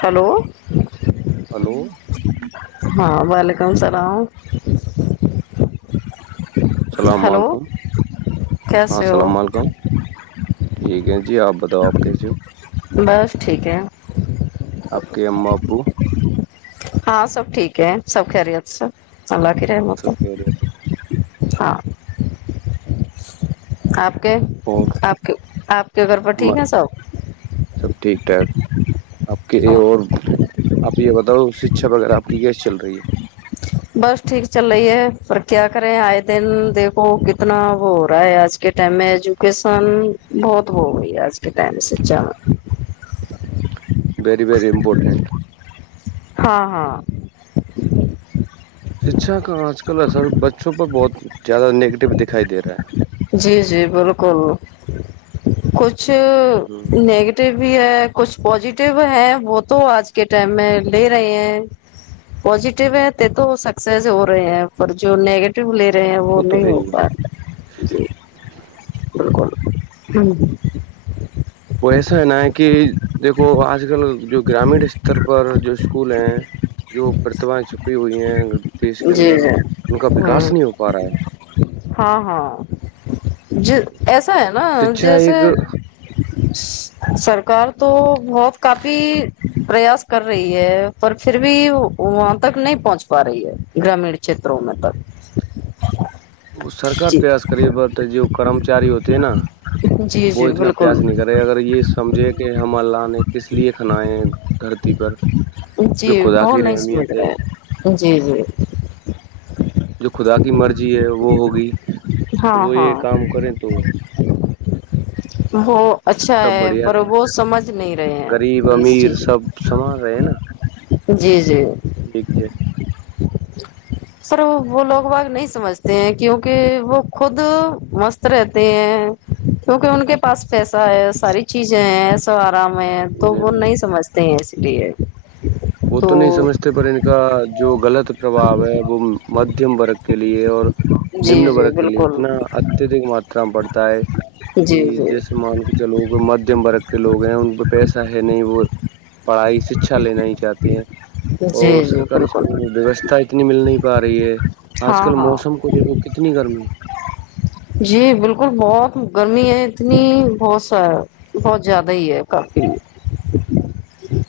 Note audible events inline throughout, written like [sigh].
Hello hello ہاں welcome ح کم سرام اللام علیکم ہاں کیسے ہو اللام علیکم ٹھیک ہے جی جی آپ بتاؤ آپ کیسے ہو بس ٹھیک ہے آپ کے اما ابو ہاں سب ٹھیک ہے سب خیریت سب اللہ کی رحمت سب ہے کہہ رہے تھے ہا آپ اور آپ کے آپ کے گھر پر ٹھیک ہے سب سب ٹھیک ٹھاک آپ کے اور آپ یہ بتاؤ اچھا بغیر آپ کی گیس چل رہی ہے بس ٹھیک چل رہی ہے پر کیا کریں آئے دن دیکھو کتنا وہ ہو رہا ہے آج کے ٹائم میں ایجوکیشن بہت ہو گئی ہے آج کے ٹائم سچا میں ویری ویری امپورٹنٹ ہاں ہاں شکشا کا آج کل اثر بچوں پر بہت زیادہ نگیٹو دکھائی دے رہا ہے جی جی بالکل کچھ چ ہے ہ نیگیٹیو بھی ہے کچھ پزیٹیو ہے وہ تو آج کے ٹائم میں لے رہے ہیں پزیٹیو ہے تو سکسیس ہو رہے ہیں پر جو نگیٹی لے رہے ہیں وہ تو نہیں ہے ہو ہی پا رہے ہوں وہ ایسا ہے نا ہے کہ دیکھو آج کل جو گرامین استر پر جو اسکول ہیں جو پرتمایں چھپی ہوئی ج دیش جی کے اندر جی ان کا ہ وکاس نہیں ہو پا رہا ہے ہاں ہاں ج ایسا ہے نا شکھا جیسے ایک سرکار تو بہت کافی پریاس کر رہی ہے پر پھر بھی وہاں تک نہیں پہنچ پا رہی ہے گرامیڑ چتوں میںتا وہ سرک پریاس کریے بت جو کرمچاری ہوتے ہے نا جی وہ جی اتنا پیاس بالکل نہیں کر رہے اگر یہ سمجھے کہ ہم اللہ نے کس لیے کھنیں دھرتی پر جی جو خدا بت کی نہیں سمجھ رحمیت ہے رہے جی جی جو خدا کی مرضی ہے وہ ہوگی تو ہاں وہ ہاں یہ کام کرے تو [inaudible] وہ اچھا سب ہے بڑھیا پر رہے وہ سمجھ نہیں رہے غریب ہیں اس امیر چیز سب سمان رہے نا جی جی ایک سر وہ لوگ باگ نہیں سمجھتے ہیں کیوںکہ وہ خود مست رہتے ہیں کیونکہ ان کے پاس پیسہ ہے ساری چیزیں ہیںسو تو ج وہ نہیں سمجھتے ہیںے اس لیے وہ تو نہیں سمجھتے پر ان کا جو غلط پرباو ہے وہ مدھیم ر کے لی لی اور جی نمن جی وورگ کے لیے بالکل اتنا اتدک ماتا میں پڑتا ہے جی کہ جی جیسے مان کے چلو مدھیم ورگ کے لوگ ہیں ان پہ پیسہ ہے نہیں وہ پڑھائی شکھا لے کہتے ہیں جی اور جی سرکاری بالکل اسکول میں ویوستھا اتنی مل نہیں پا رہی ہے آج ہاں کل ہاں موسم کو دیکھو کتنی گرمی جی بالکل بہت گرمی ہے اتنی بہت س بہت زیادہ ہی ہے کافی میں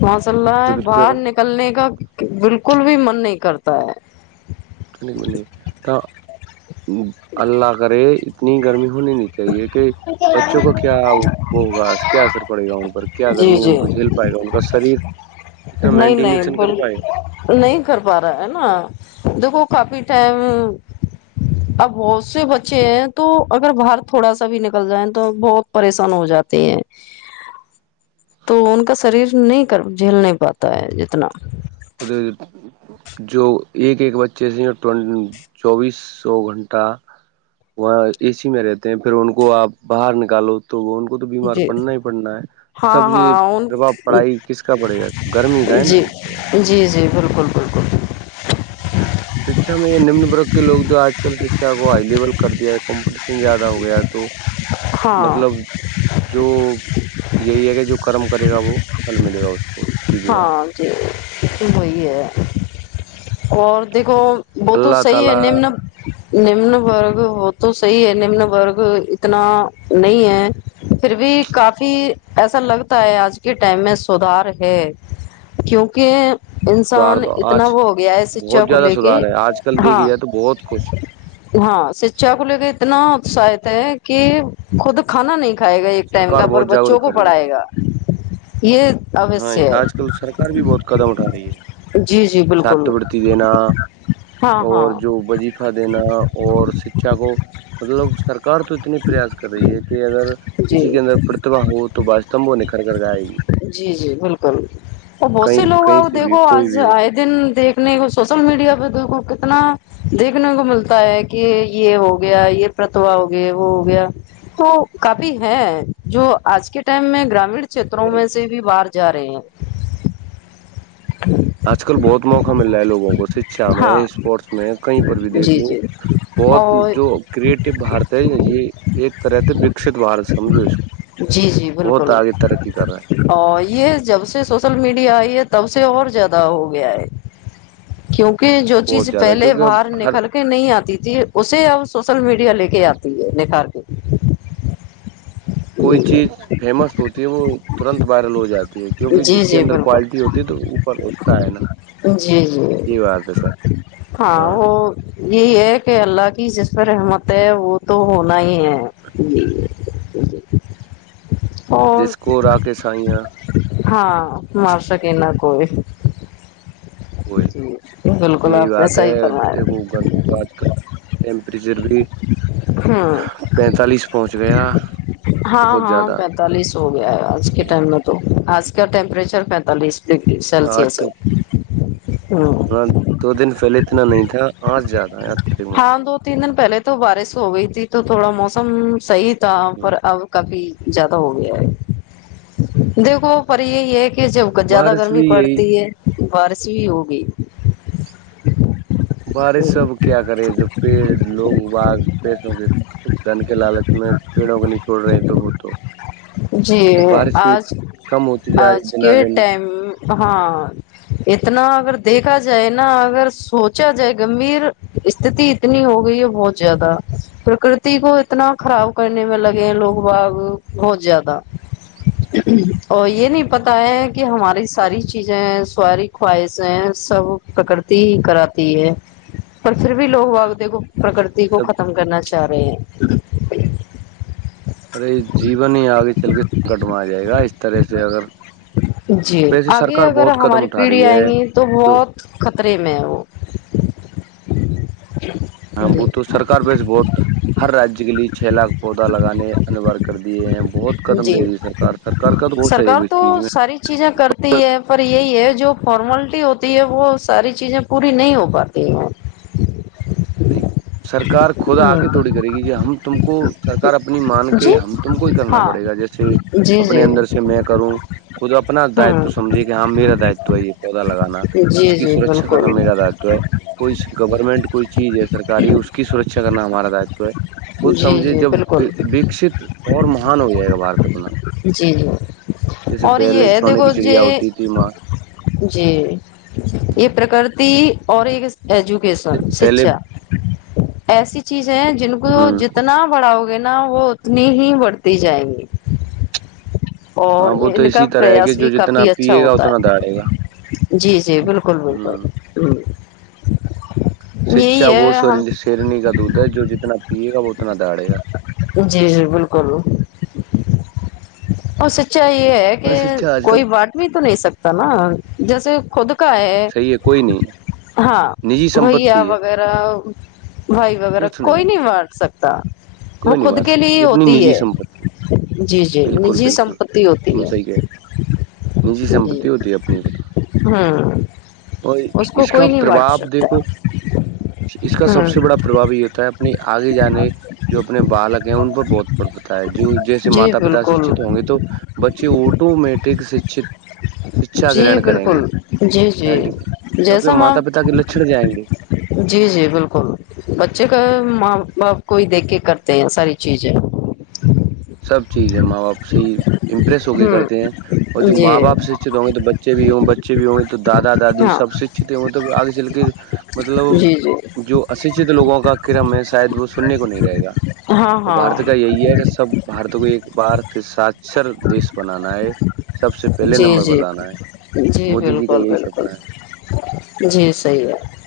ماشاء اللہ ہے جب تو کہہ باہر رہا نکلنے کا بالکل بھی من نہیں کرتا پ کیک منی تو اللہ کرے اتنی گرمی ہونی نہیں چاہیے کہ بچوں کا کیا وہ ہوگا کیا اثر پڑے گا ان پر کیا جی گرمی جی ان کو جھیل پائے گا ان کا شریر اتنا نہیں نہیں مینٹینس کر بول پائے گا نہیں کر پا رہا ہے نا دیکھو کافی ٹائم اب بہت سے بچے ہیں تو اگر باہر تھوڑا سا بھی نکل جائ تو بہت پریشان ہو جاتے ہیں تو ان کا شریر نہیں کر جھیل نہیں پاتا ہے جتنا جو ایک ایک بچے سےٹ چوبیس سو گھنٹہ وہاں اے سی میں رہتے ہیں پھر ان کو آپ باہر نکالو تو وہ ان کو تو بیمار جی پڑنا ہی پڑنا ہے تو سب ہاں یہ ہاں ان پرباب پڑھائی کس کا پڑے گا سب گرمی کا ہے نا جی یہ پربا جی جی بالکل بالکل شکھا میں یہ نمن ورگ کے لوگ جو آج کل شکھا کو ہائی لیول کر دیا ہے کمپٹیشن زیادہ ہو گیا ہے تو ہاں مطلب جو یہی ہے کہ جو کرم کرے گا وہ کل ملے گا اس کو سیدھی بات ہاں جی وہی ہے اور دیکھو وہ ہے۔ تو اللہ صحیح ہے تعالی نم نم ورگ وہ تو صحی ہے نمن وورگ اتنا نہیں ہے پھر بھی کافی ایسا لگتا ہے آج کے ٹائم میں سدھار ہے کیونکہ سدھار انسان دو اتنا آج ہوگ گیا ہے شکھا بہت کو زیادہ لے کے سدھار ہے آج کل دیکھ ہاں جائے تو بہت کچھ ہاں شکھا چ کو لے کے اتنا اتساہت ہے کہ خود کھانا نہیں دکھائے گا ایک ٹائم سرکار کا پر بہت بچوں جاگروک کو کر رہی ہے پڑھائے بچوں گا یہ کو۔ ہاں اوشیہ ہے آج کل سرکار بھی بہت قدم اٹھا رہی ہے جی جی بالکل چھاتوروتی دینا ہاں اور جو ہاں وجیفہ دینا اور شکھا کو مطلب سرکار تو اتنی پریاس کر رہی ہے کہ اگر جی کسی کے اندر پرتیھا ہو تو ب استمبو نکھر کر گائے گی جی جی بالکل اور بہت کہیں سے کہیں سے بھی کوئی بھی ہو نے سوشل میڈیا پہ د کو کتنا دیکھنے کو ملتا ہے کہ یہ ہو گیا یہ پرتھا ہو گیا وہ ہو گیا تو کافی ہے جو آج کے ٹائم میں گرامڑ چھیتروں میں سے بھی باہر جا رہے ہیں اج کل بہت موق سوا مل رہا ہے لوگوں کو شکھا میں ہاں اسپورٹس میں کہیں پر بھی دیکھ جی لو جی بہت اور جو کریٹو بارت ہے یہ ایک طرح وکست بارت سمجھو اس جی جی کو بہت بالکل آگے ترقی کر رہا ہے اور یہ جب سے سوشل میڈیا آئی ہے تب سے اور زیادہ ہو گیا ہے کیوں کہ جو بہت چیز زیادہ پہلے کیونکہ باہر اب ہر نکل کے نہیں آتی تھی اسے اب سوشل میڈیا لے کے آتی ہے نکھار کے کوئی چیز فیمس ہوتی ہے وہ ترنت وائرل ہو جاتی ہے کیونکہ جی جس کے جی اندر بالکل کوالٹی ہوتی ہے تو اوپر اٹھتا ہے نا جی جی یہ بات ہے سر ہاں وہ یہی ہے کہ اللہ کی جس پر احمت ہے وہ تو ہونا ہی ہے جی جی جس کو راک سائیاں ہاں مار س کہ نہ کوئی ہوئے جی تو بالکل یہی آپ نے بات ہے صحیح دیکھو فرمایا گرمی تو آج کل ٹیمپریچر بھی ہوں پینتالیس پہنچ گیا ہاں بہت ہاں زیادہ پینتالیس اس کا ٹیمپریچر پینتالیس ڈگری سلسس ہے ہ [inaudible] ہ دو دن پہلے اتنا نہیں تھا آج زیادہ ہے اتد ہاں ماتر دو تین دن پہلے تو بارش ہو گئی تھی تو تھوڑا موسم صحی ط پر اب کبھی زیادہ ہو گیا ہے دیکھو پر یہی ہے جب زیادہ بارش گرمی بھی یہی پڑتی ہے اور [unintelligible] سیوگی بارش سب کیا کریں جب پیڑ لوگ باغ پیسوں کے کچھ دن کے لال اس میں پیڑوں کو نہیں چھوڑ رہے ہیں تو وہ تو جی اور بارش بھی آج کم ہوتی جا رہی آج دنا کے دن ٹائم ہاں اتنا اگر دیکھا جائے نا اگر سوچا جائے گمبھیر استتی اتنی ہو گئی ہے بہت زیادہ پرکرتی کو اتنا خراب کرنے میں لگے ہیں لوگ باغ بہت زیادہ اور یہ نہیں پتا ہے کہ ہماری ساری چیزیں ساری خواہشیں سب پرکرتی ہی کراتی ہے پر پھر بھی لوگ واق دیکھو پرکرتی کو سب ختم کرنا چاہیے چار [unintelligible] ارے جیبن ہی آ گیا چل کےنکٹ میں آ جائے گا اس طرح سے اگر جی وسے آگے سرکار اگر بہت قدم ہماری اٹھا رہی پیڑھی ہے آئیں گی تو جوو بہت خطرے میں ہے وہ ہاں ب جی تو سرک وس بہت ہر رجیہ کے لیے چھ لاکھ پودا لگانے انوار کر دیے ہیں بہت قدم لے جیب رہی ہے سرکار سرکار کا تو بہت سرکار سہیوگ اس تو چیز میں ساری چیزیں کرتی ہے پر یہ یہی ہے جو فارملٹی ہوتی ہے وہ ساری چیزیں پوری نہیں ہو پاتی بائی سرکار خود آ کے تھوڑی کرے گی ج ہم تم کو سرک اپنی مان جی کے ہم تم کو ہی کرنا پ ہاں پڑے گا جیسے جی اپنے جی اندر سے میں کروں خود اپنا داتو ہوں سمجے کہ ہاں میرا داتو ہے یہ پودا لگانا اس جی کی جی سرکھا کرنا بالکل میرا داو ہے کوئی گورنمنٹ کوئی چیز ہے سرکاری اس کی سرکھا کرنا ہمارا داتو ہے خود جی سمجھے جی جب بالکل وکست اور م ان ہو جائے گا باہارت اپنا جی جی جیسے اور یہ پہلے ہے سونے کی دیکھو ج چڑیا ہوتی تھی ماں جی یہ پرکرتی اور ایک ایجوکیشن پہلے شکشا ایسی چیز ہیں جن کو ہ جتنا بڑا ہو نا وہ اتنی ہی بڑھتی دی جائیں گی اور ہاں وہ تو ان کا اسی طرح ہے کہ پریاس بھی جو جتنا کافی اچھا پیے گا ہوتا اتنا داڑے گا ہے جی جی بالکل بالکل ہ ہ [inaudible] شچا وہ س شیرنی کا دودھ ہے جو جتنا پیے گا وہ اتنا داڑے گا جی جی بالکل اور س اھا یہ ہے کہ بس اچھا آج کل کوئی باٹ بھی تو نہیں سکتا نا جیسے خود کا ہے صحیح کوئی نہیں ہاں نجی بیا سمپتی ہے وغیرہ بھائی وغیرہ کوئی نہیں وٹ سکتا تا وہ کوئی نہیں خود بانٹ کے لیے سکتی ہی یہ اپنی ہوتی نجی ہے جی جی بالکل نجی بالکل سمپتی ہوتی تم سح ہی کہ ہے رہ نجی جی سمپتی ہوتی ہے اپنی پ ہوں اور کو اس کا کوئی نہیں بانٹ پرباب سکتا دیکھو اس کا سب ہوں سے بڑا پرباؤ یہ ہوتا ہے اپنی آگے جانے جو اپنے بالک ہیں ان پ بہت پر جو جیسے جی ماتا پتا بالکل شکھت ہوں گے تو بچے آٹومیٹک شک شکھا جی گرن کریں گے بالکل جی جی نائنٹی کیونکہ جیسا ماں ماتا پتا کے لھن جائیں گے جی جی بالکل بچے کا ماں باپ کوئی دیکھ کے کرتے ہیں ساری چیزیں سب چیز ہے ماں باپ سے ہی امپریس ہو کے ہوں کرتے ہیں اور جو جی ماں باپ شکھت ہوں گے تو بچے بھی ہوں بچے بھی ہوں گے تو دادا دادی ہاں سب شکھت ہوں گے تو آگے چل کے جی جی مطلب جو اشکھت لوگوں کا کرم ہے شاید وہ سننے کو نہیں رہے گا ہاں اور ہاں بارت کا یہ جاہیے کہ سب بارت کو ایک بار پھر ساچر دیش بنانا ہے سب سے پہلے جی نمبر پر جی لانا ہے مودی جی کا بالکل یہی بالکل سپنا ہے جی صحیح ہے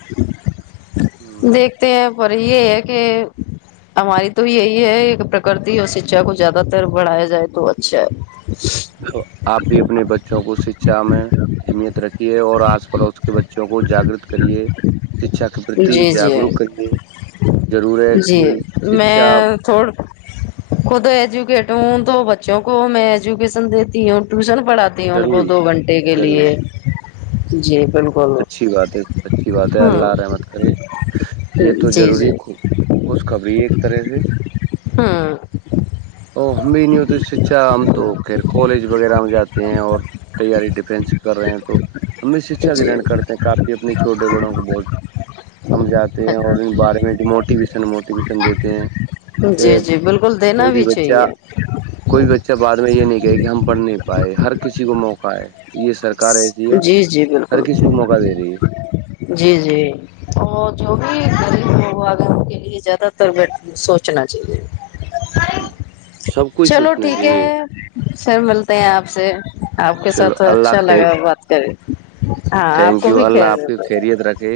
دیکھتے ہیں پر یہ ایک کہ ہماری تو یہی ہے ایک کرتی اور شکچھا کو زیادہ تر بڑھایا جائے تو اچھا ہے آپ بھی اپنے بچوں کو شکھا میں اہمیت رکھیے اور آس پڑوس کے بچوں کو جاگرت کریے شکھا کے پرتی جی جاگروک جی کریے ضرور ہے جی کہ شکھا میں تھوڑ خود ایجوکیٹ ہوں تو بچوں کو میں ایجوکیشن دیتی ہوں ٹیوشن پڑھاتی ہ ان کو ضروری دو گھنٹے کے ہے ضروری لیے ہے جی بالکل اچھی باتیں اچھی بات ہے اللہ ہوں رحمت کرے یہ تو جی ضروری جی خوش خبری ہے ایک طرح سے ہاں تو ہم بھی نہیں ہوتے شکچھا ہم تو خیر کالج وغیرہ میں جاتے ہیں اور تیاری [inaudible] کر رہے ہیں تو ہمیں شکچھا گرن کے کرتے ہیں کافی اپنے چھوٹے بڑوں کو بہت سمجھاتے ہیں اور ان بارے میں جو موٹ موٹیویشن موٹیویشن دیتے ہیں کہ جی جی بالکل دینا کوئی بھی بچہ چاہیے کوئی بچہ بعد میں یہ نہیں کہ ہم پڑھ نہیں پائے ہر کسی کو موقع ہے یہ سر جی جی بالکل دے رہی ہے جی جی اور جو یہریب اگر ان کے لیے زیادہ تر سوچنا چاہیے سب کچھ چلو سوچنا ٹھیک ہے چاہیے پھر ملتے ہیں آپ سے آپ کے چلو ساتھ اللہ اچھا خیر لگا بات [inaudible] آپ تھینک کو یو بھی اللہ آپ کی خیریت رکھے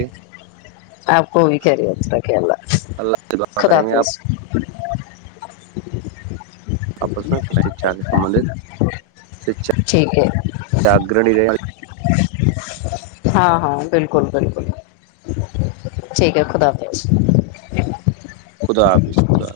آپ کو بھی خیریتت رکھے اللہ اللہ سے دعا خدا کریں گے آپ حافظ آپس میں کچھ شکھا کے سبھ ٹھیک ہے شا اگرنی رہ ہاں ہاں بالکل بالکل ٹھیک ہے خدا حافظ خدا اس خدا